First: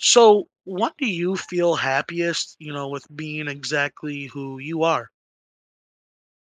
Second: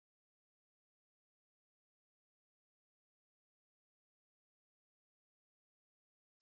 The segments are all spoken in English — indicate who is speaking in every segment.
Speaker 1: So, what do you feel happiest, you know, with being exactly who you are?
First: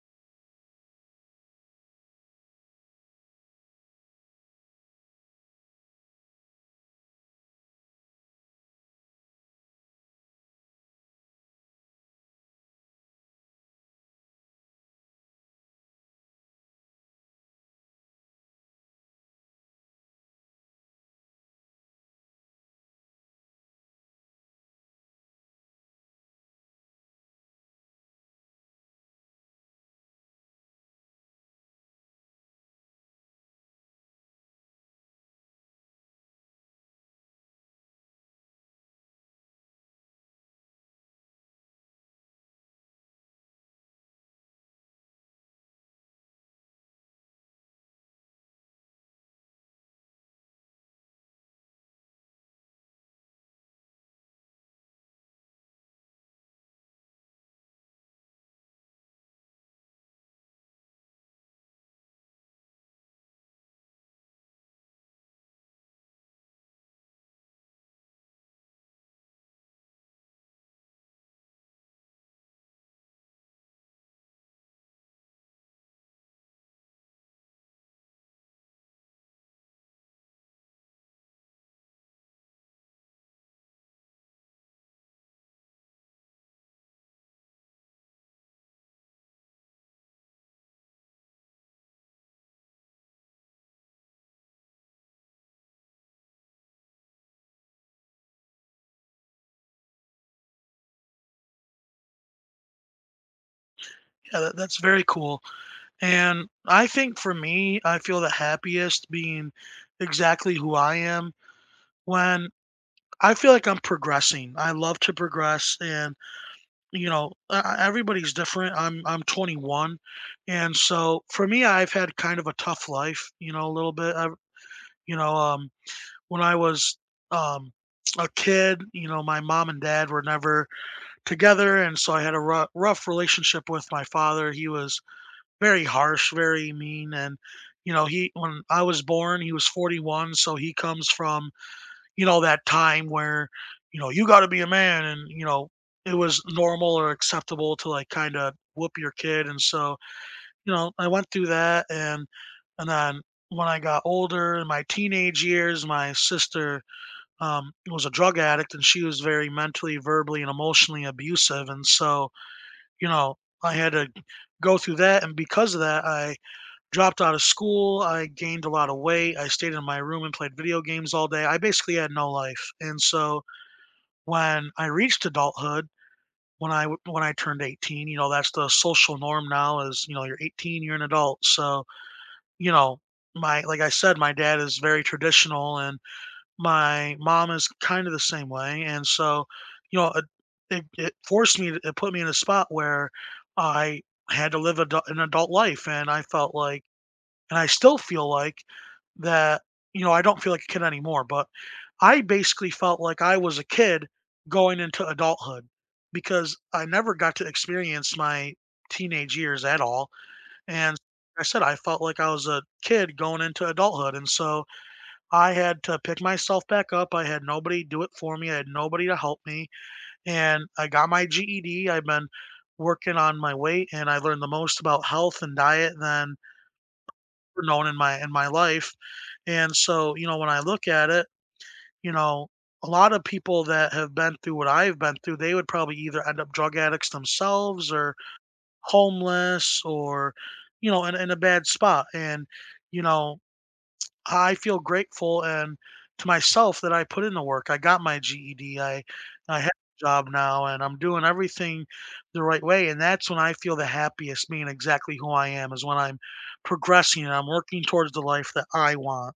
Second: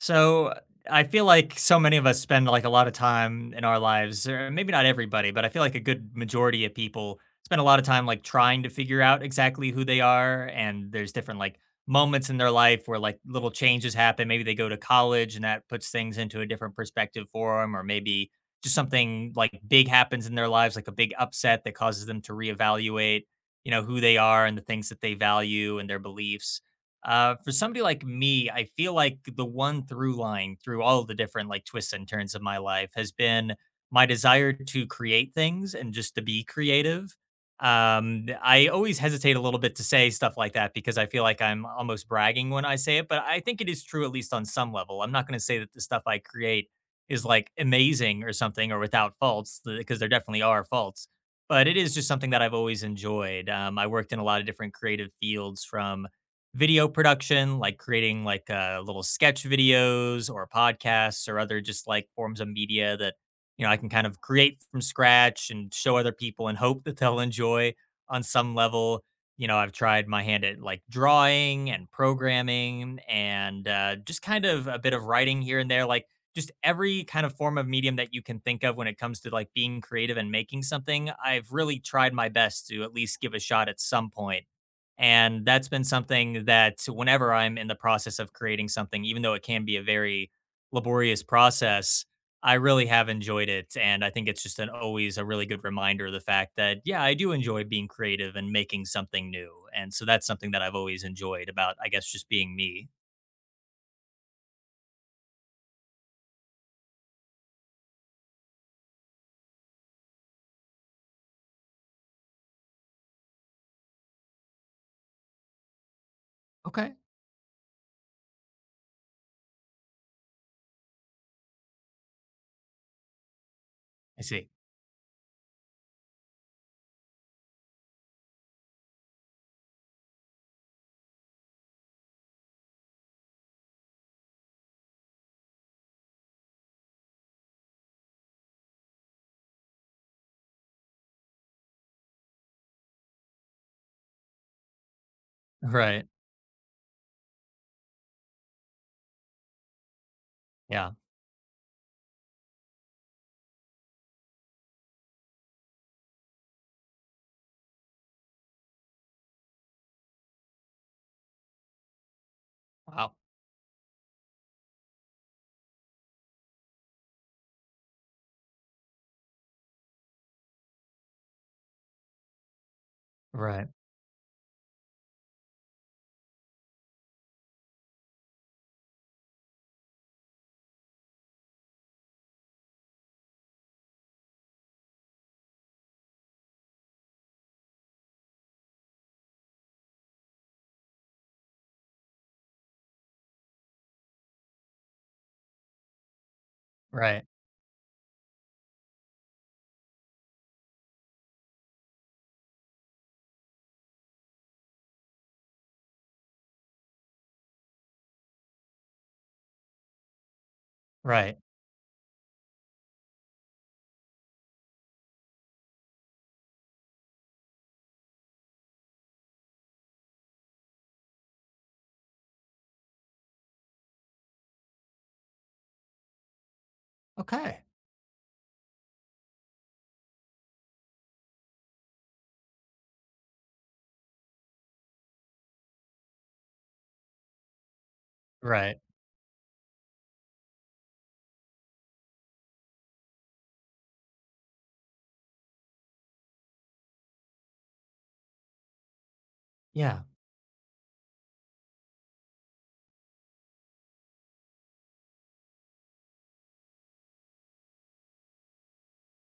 Speaker 2: So I feel like so many of us spend like a lot of time in our lives, or maybe not everybody, but I feel like a good majority of people spend a lot of time like trying to figure out exactly who they are. And there's different like moments in their life where like little changes happen. Maybe they go to college and that puts things into a different perspective for them, or maybe just something like big happens in their lives, like a big upset that causes them to reevaluate, you know, who they are and the things that they value and their beliefs. For somebody like me, I feel like the one through line through all the different like twists and turns of my life has been my desire to create things and just to be creative. I always hesitate a little bit to say stuff like that because I feel like I'm almost bragging when I say it, but I think it is true at least on some level. I'm not going to say that the stuff I create is like amazing or something or without faults because there definitely are faults, but it is just something that I've always enjoyed. I worked in a lot of different creative fields from video production, like creating like little sketch videos or podcasts or other just like forms of media that you know I can kind of create from scratch and show other people and hope that they'll enjoy on some level. You know, I've tried my hand at like drawing and programming and just kind of a bit of writing here and there, like just every kind of form of medium that you can think of when it comes to like being creative and making something. I've really tried my best to at least give a shot at some point and that's been something that whenever I'm in the process of creating something, even though it can be a very laborious process, I really have enjoyed it. And I think it's just an always a really good reminder of the fact that, yeah, I do enjoy being creative and making something new. And so that's something that I've always enjoyed about, I guess, just being me.
Speaker 1: Yeah, that's very cool. And I think for me, I feel the happiest being exactly who I am when I feel like I'm progressing. I love to progress, and
Speaker 2: Okay.
Speaker 1: you know, everybody's different. I'm 21, and so for me, I've had kind of a tough life, you know, a little bit.
Speaker 2: I
Speaker 1: I,
Speaker 2: see.
Speaker 1: you know, when I was um a kid, you know, my mom and dad were never together. And so I had a rough relationship with my father. He was very harsh, very mean. And, you know, he, when I was born, he was 41. So he comes from, you know, that time where, you know, you got to be a man. And, you know,
Speaker 2: Right.
Speaker 1: it was normal or acceptable to like kind of whoop your kid. And so, you
Speaker 2: Yeah.
Speaker 1: know, I went through that. And then, when I got older in my teenage years, my sister was a drug addict, and she was very mentally, verbally, and emotionally abusive. And so you
Speaker 2: Wow.
Speaker 1: know, I had to go through that, and because of that, I dropped out of school, I gained a lot of weight, I stayed in my room and played video games all day. I basically had no life, and so
Speaker 2: Right.
Speaker 1: when I reached adulthood, when I turned 18, you know, that's the social norm now is, you know, you're 18, you're an adult. So, you know, my like I said, my dad is very traditional and my mom is kind of the same way, and so, you know, it forced me to it put me in a spot where I had to live adu an adult life, and I felt like
Speaker 2: Right.
Speaker 1: and I still feel like that, you know, I don't feel like a kid anymore, but I basically felt like I was a kid going into adulthood because I never got to experience my teenage years at all, and
Speaker 2: Right.
Speaker 1: like I said, I felt like I was a kid going into adulthood, and so I had to pick myself back up. I had nobody do it for me. I had nobody to help me. And I got my GED. I've been working on my weight, and I learned the most about health and diet than
Speaker 2: Okay.
Speaker 1: ever known in my life. And so, you know, when I look at it, you know, a lot of people that have been through what I've been through, they would probably either end up drug addicts themselves or
Speaker 2: Right.
Speaker 1: homeless or, you know, in a bad spot. And, you know, I feel grateful and to myself that I put in the work. I got my GED. I have a
Speaker 2: Yeah.
Speaker 1: job now, and I'm doing everything the right way. And that's when I feel the happiest being exactly who I am, is when I'm progressing and I'm working towards the life that I want.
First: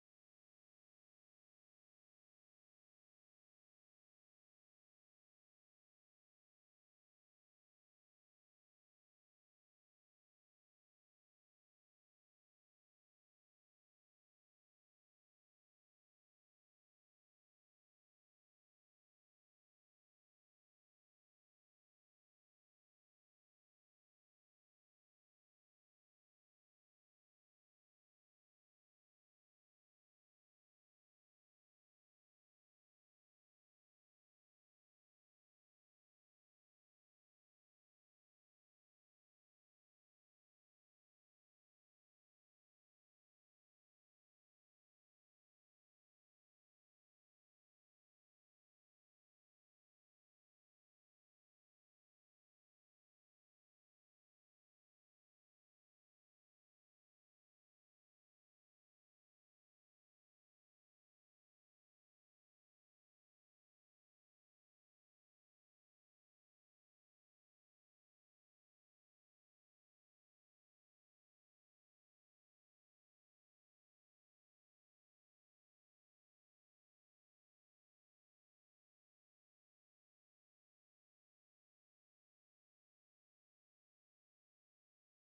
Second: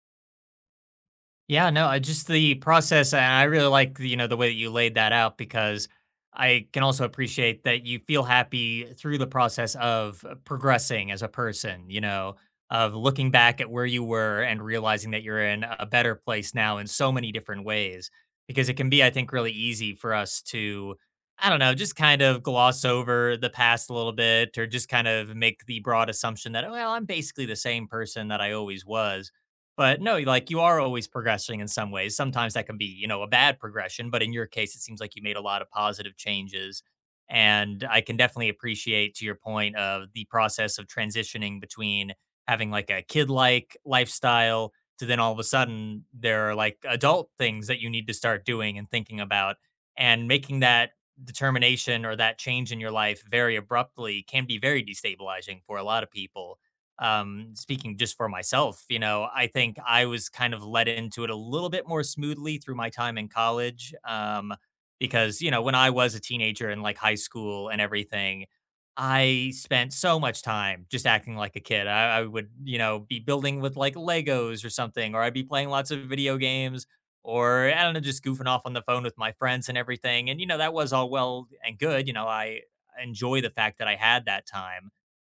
Speaker 2: Yeah, no, I just the process, and I really like the, you know the way that you laid that out because I can also appreciate that you feel happy through the process of progressing as a person. You know, of looking back at where you were and realizing that you're in a better place now in so many different ways. Because it can be, I think, really easy for us to, I don't know, just kind of gloss over the past a little bit, or just kind of make the broad assumption that, well, I'm basically the same person that I always was, but no, like you are always progressing in some ways. Sometimes that can be, you know, a bad progression, but in your case, it seems like you made a lot of positive changes. And I can definitely appreciate to your point of the process of transitioning between having like a kid like lifestyle to then all of a sudden there are like adult things that you need to start doing and thinking about and making that determination or that change in your life very abruptly can be very destabilizing for a lot of people. Speaking just for myself, you know, I think I was kind of led into it a little bit more smoothly through my time in college. Because, you know, when I was a teenager in like high school and everything, I spent so much time just acting like a kid, I would, you know, be building with like legos or something or I'd be playing lots of video games or I don't know, just goofing off on the phone with my friends and everything, and you know that was all well and good. You know, I enjoy the fact that I had that time,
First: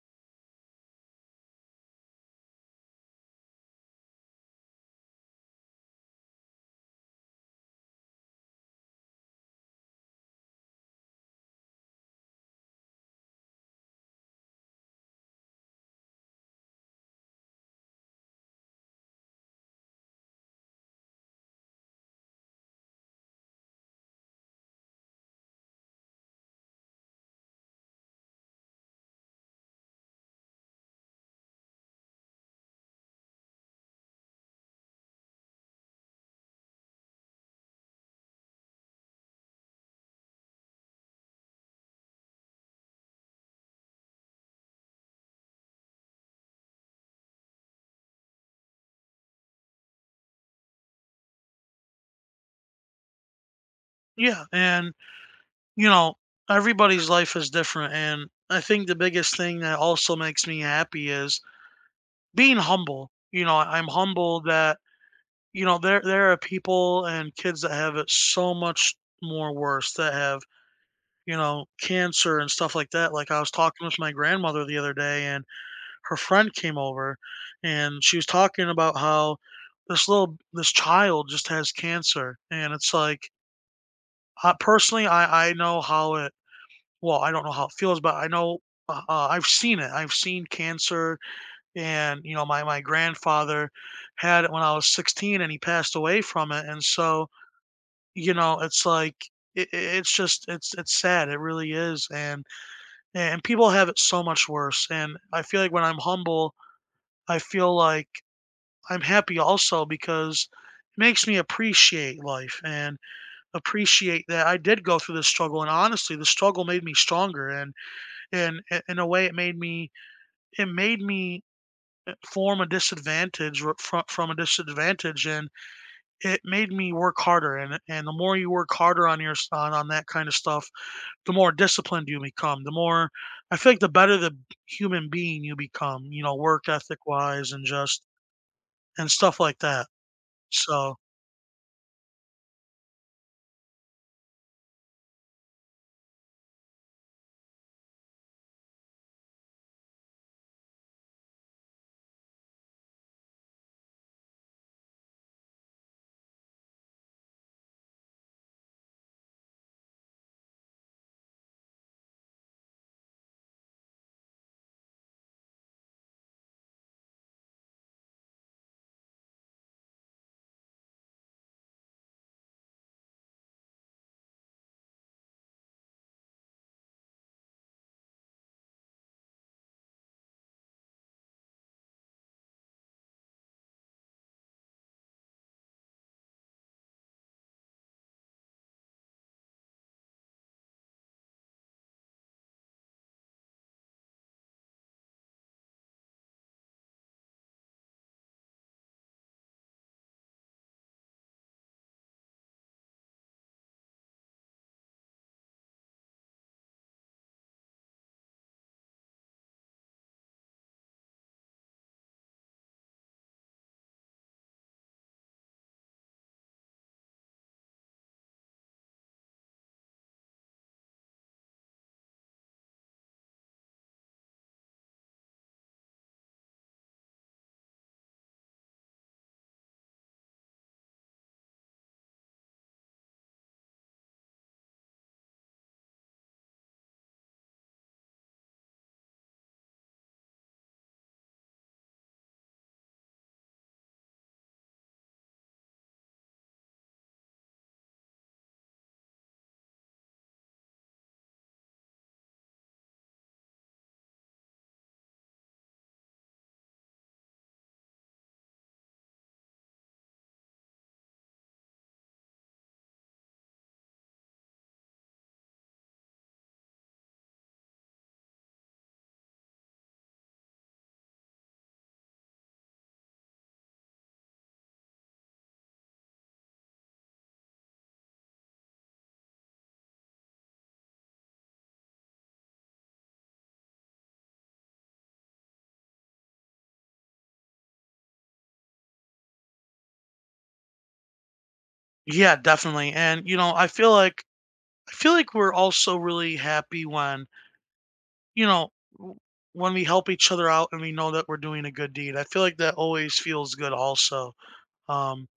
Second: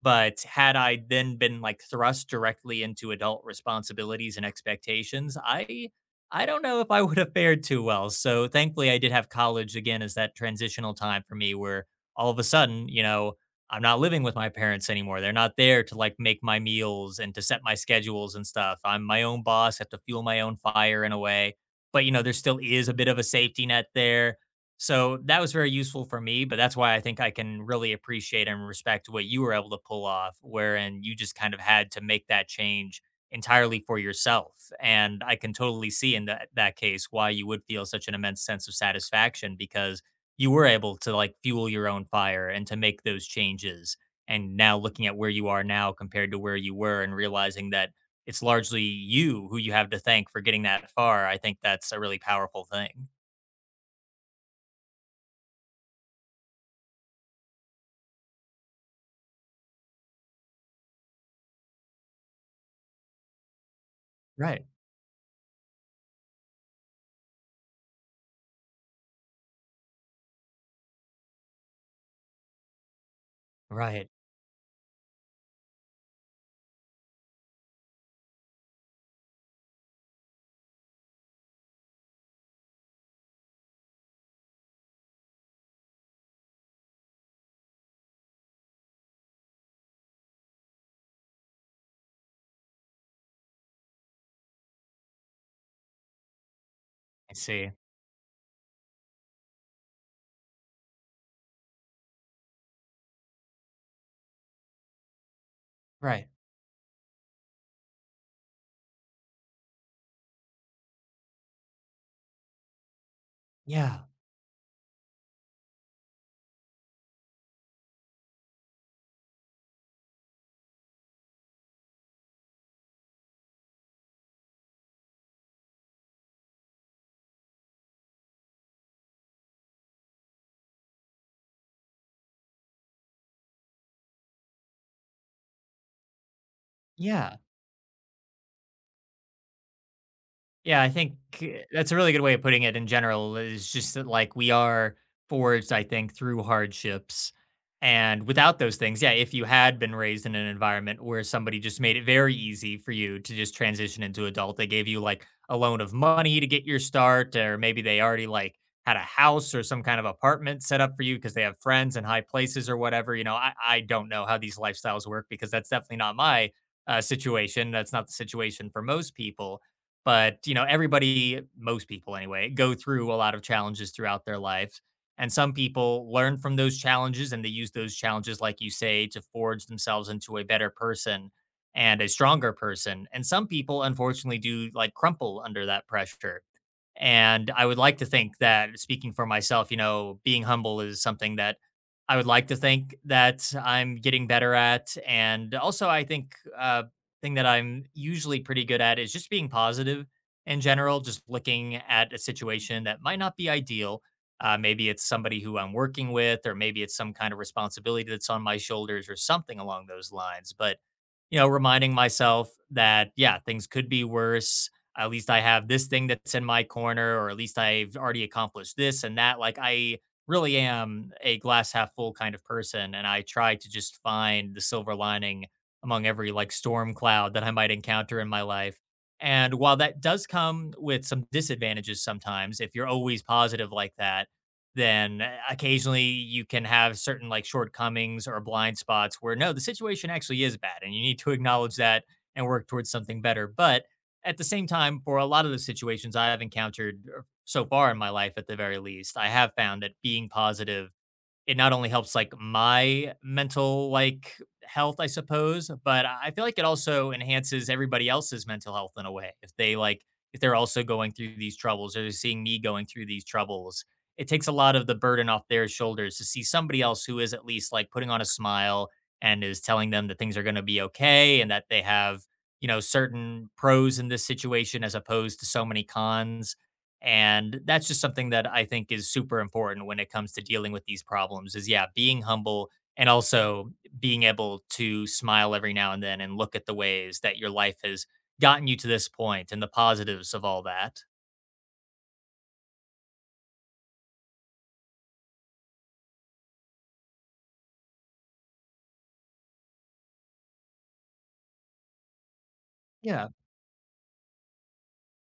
Speaker 2: but had I then been like thrust directly into adult responsibilities and expectations, I don't know if I would have fared too well. So thankfully I did have college again as that transitional time for me where all of a sudden, you know, I'm not living with my parents anymore. They're not there to like make my meals and to set my schedules and stuff. I'm my own boss, have to fuel my own fire in a way. But you know, there still is a bit of a safety net there, so that was very useful for me, but that's why I think I can really appreciate and respect what you were able to pull off, wherein you just kind of had to make that change entirely for yourself. And I can totally see in that case why you would feel such an immense sense of satisfaction because you were able to like fuel your own fire and to make those changes. And now looking at where you are now compared to where you were and realizing that it's largely you who you have to thank for getting that far, I think that's a really powerful thing.
Speaker 1: Yeah. And you know, everybody's life is different. And I think the biggest thing that also makes me happy is being humble. You know, I'm humble
Speaker 2: Right,
Speaker 1: that you know there are people and kids that have it so much more worse that have you know, cancer and stuff like that. Like I was talking with
Speaker 2: right.
Speaker 1: my grandmother the other day and her friend came over, and she was talking about how this child just has cancer, and it's like I, personally I know how it well, I don't know how it feels, but I know I've seen it. I've seen cancer. And you know, my grandfather had it when I was 16, and he passed away from it. And so,
Speaker 2: I see.
Speaker 1: you know, it's like it's just it's sad. It really is. And people have it so much worse. And I feel like when I'm
Speaker 2: Right.
Speaker 1: humble, I feel like I'm happy also because it makes me appreciate life and
Speaker 2: Yeah.
Speaker 1: appreciate that I did go through this struggle. And honestly, the struggle made me stronger. And in a way, it made me form a disadvantage r- from a disadvantage, and it made me work harder. And the more you work harder on that kind of stuff, the more disciplined you become, the more I think the better the human being you become, you know, work ethic
Speaker 2: Yeah.
Speaker 1: wise, and just and stuff like that.
Speaker 2: Yeah, I
Speaker 1: So
Speaker 2: think uh, that's a really good way of putting it in general is just that like we are forged, I think, through hardships. And without those things, yeah, if you had been raised in an environment where somebody just made it very easy for you to just transition into adult, they gave you like a loan of money to get your start, or maybe they already like had a house or some kind of apartment set up for you because they have friends in high places or whatever. You know, I don't know how these lifestyles work because that's definitely not my situation. That's not the situation for most people, but, you know, everybody, most people anyway, go through a lot of challenges throughout their lives. And some people learn from those challenges and they use those challenges, like you say, to forge themselves into a better person and a stronger person. And some people, unfortunately, do like crumple under that pressure. And I would like to think that speaking for myself, you know, being humble is something that I would like to think that I'm getting better at. And also, I think thing that I'm usually pretty good at is just being positive in general, just looking at a situation that might not be ideal. Maybe it's somebody who I'm working with, or maybe it's some kind of responsibility that's on my shoulders, or something along those lines. But you know, reminding myself that, yeah, things could be worse. At least I have this thing that's in my corner, or at least I've already accomplished this and that. Like, I really am a glass half full kind of person. And I try to just find the silver lining among every like storm cloud that I might encounter in my life. And while that does come with some disadvantages sometimes, if you're always positive like that, then occasionally you can have certain like shortcomings or blind spots where no, the situation actually is bad and you need to acknowledge that and work towards something better. But at the same time, for a lot of the situations I have encountered so far in my life, at the very least, I have found that being positive, it not only helps like my mental like health I suppose, but I feel like it also enhances everybody else's mental health in a way. If they like, if they're also going through these troubles or they're seeing me going through these troubles, it takes a lot of the burden off their shoulders to see somebody else who is at least like putting on a smile and is telling them that things are going to be okay and that they have, you know, certain pros in this situation as opposed to so many cons. And that's just something that I think is super important when it comes to dealing with these problems is, yeah, being humble and also being able to smile every now and then and look at the ways that your life has gotten you to this point and the positives of all that.
Speaker 1: yeah, definitely. And you know, I feel like we're also really happy when, you know, w- when we help each other out and we know that we're doing a good deed. I feel like that always
Speaker 2: Yeah,
Speaker 1: feels good also. Um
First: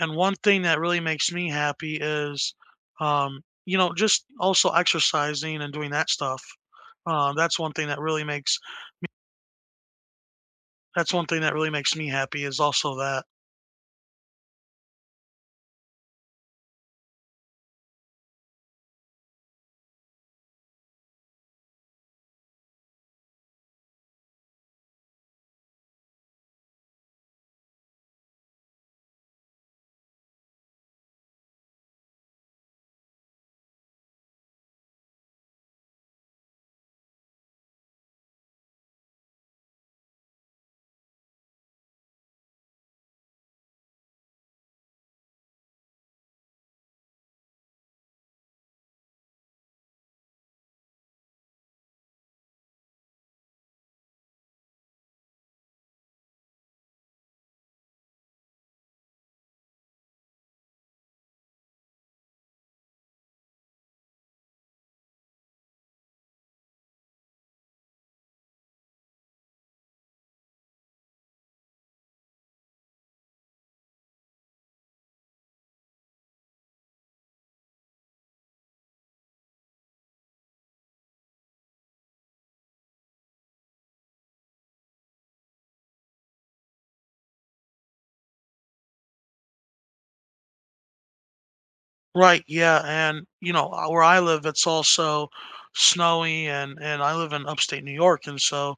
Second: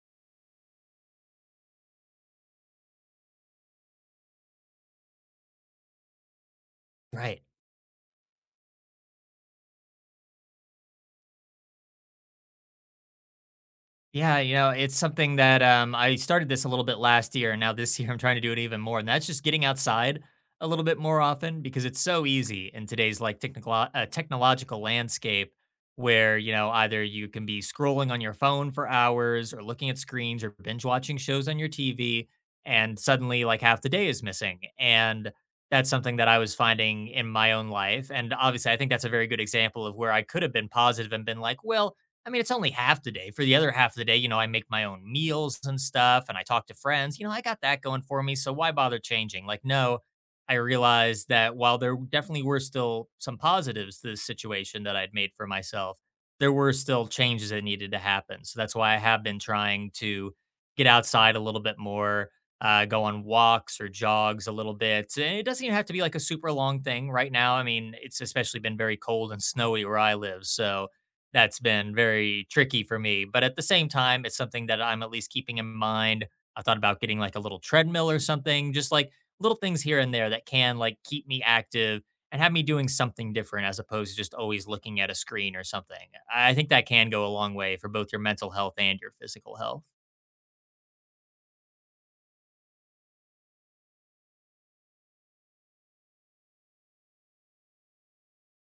Speaker 1: and one thing that really makes me happy is um you know, just also exercising and doing that stuff. Uh,
Speaker 2: right.
Speaker 1: that's one thing that really makes That's one thing that really makes me happy is also that.
Speaker 2: Yeah, you know, it's something that I started this a little bit last year, and now this year I'm trying to do it even more. And that's just getting outside a little bit more often because it's so easy in today's like technical technological landscape, where you know either you can be scrolling on your phone for hours, or looking at screens, or binge watching shows on your TV, and suddenly like half the day is missing. And that's something that I was finding in my own life. And obviously, I think that's a very good example of where I could have been positive and been like, well, I mean, it's only half the day. For the other half of the day, you know, I make my own meals and stuff and I talk to friends. You know, I got that going for me. So why bother changing? Like, no, I realized that while there definitely were still some positives to this situation that I'd made for myself, there were still changes that needed to happen. So that's why I have been trying to get outside a little bit more, go on walks or jogs a little bit. And it doesn't even have to be like a super long thing right now. I mean, it's especially been very cold and snowy where I live. So, that's been very tricky for me. But at the same time, it's something that I'm at least keeping in mind. I thought about getting like a little treadmill or something, just like little things here and there that can like keep me active and have me doing something different as opposed to just always looking at a screen or something. I think that can go a long way for both your mental health and your physical health.
Speaker 1: Right, yeah, and you know, where I live, it's also snowy and I live in upstate New York, and so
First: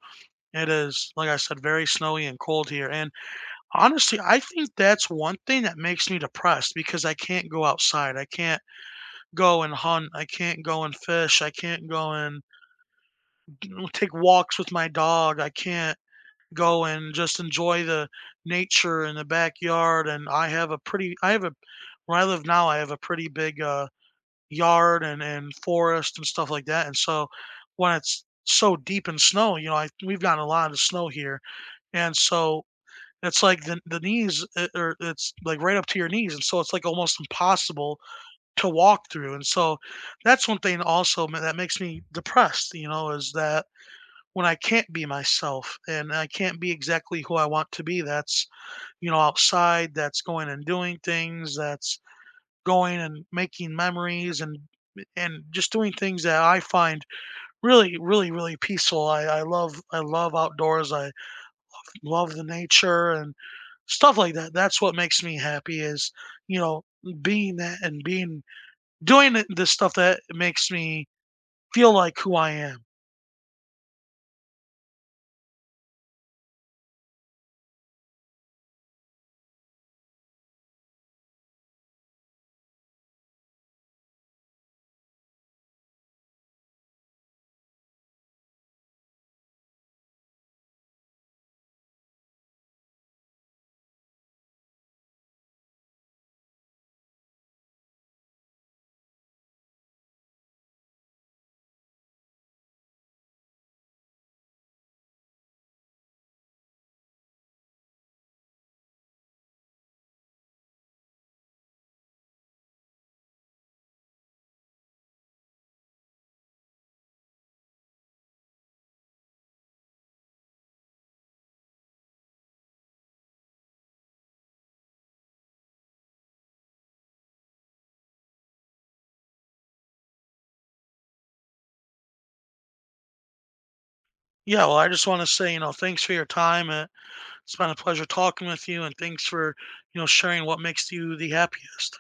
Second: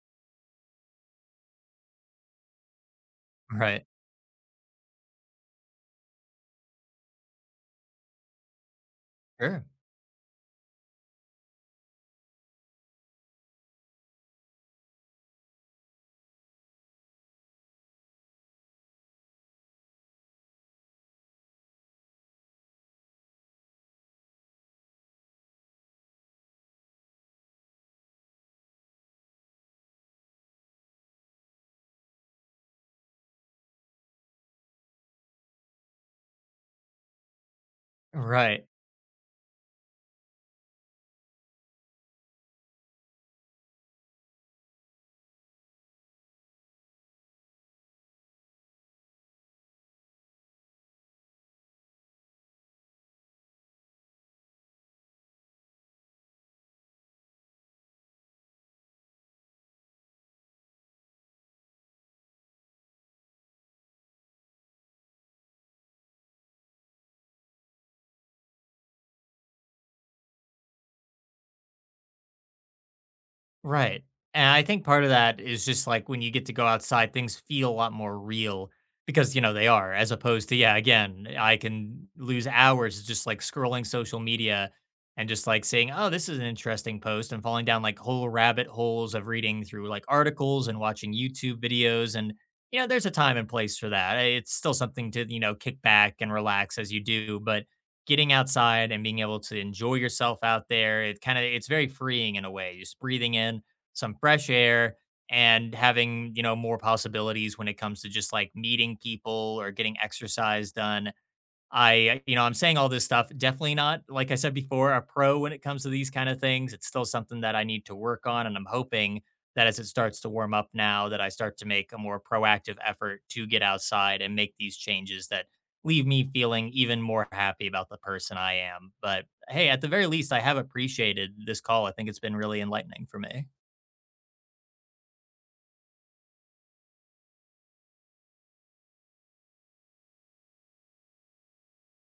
Speaker 1: it is, like I said, very snowy and cold here. And
Speaker 2: Right.
Speaker 1: honestly, I think that's one thing that makes me depressed because I can't go outside. I can't go
Speaker 2: Sure.
Speaker 1: and hunt. I can't go and fish. I can't go and take walks with my dog. I can't go and just enjoy the nature in the backyard. And I have a where I live now, I have a pretty big yard and forest and stuff like that. And so when it's so deep in snow, you know, I, we've gotten a lot of snow here. And so it's like the knees, or it's like right up to your knees. And so it's like almost impossible
Speaker 2: Right.
Speaker 1: to walk through. And so that's one thing also that makes me depressed, you know, is that when I can't be myself and I can't be exactly who I want to be, that's, you know, outside, that's going and doing things, that's going and making memories and just doing things that I find really, really, really peaceful. I love outdoors. I love the nature and stuff like that. That's what makes me happy is, you know, being that and being the stuff that makes me feel like who I am.
Speaker 2: Right. And I think part of that is just like when you get to go outside, things feel a lot more real because, you know, they are, as opposed to, yeah, again, I can lose hours just like scrolling social media and just like saying, oh, this is an interesting post and falling down like whole rabbit holes of reading through like articles and watching YouTube videos. And, you know, there's a time and place for that. It's still something to, you know, kick back and relax as you do. But getting outside and being able to enjoy yourself out there, it kind of, it's very freeing in a way, just breathing in some fresh air and having you know more possibilities when it comes to just like meeting people or getting exercise done. I, you know, I'm saying all this stuff. Definitely not, like I said before, a pro when it comes to these kind of things. It's still something that I need to work on. And I'm hoping that as it starts to warm up now, that I start to make a more proactive effort to get outside and make these changes that leave me feeling even more happy about the person I am. But hey, at the very least, I have appreciated this call. I think it's been really enlightening for me.
Speaker 1: Yeah, well, I just want to say, you know, thanks for your time. It's been a pleasure talking with you, and thanks for, you know, sharing what makes you the happiest.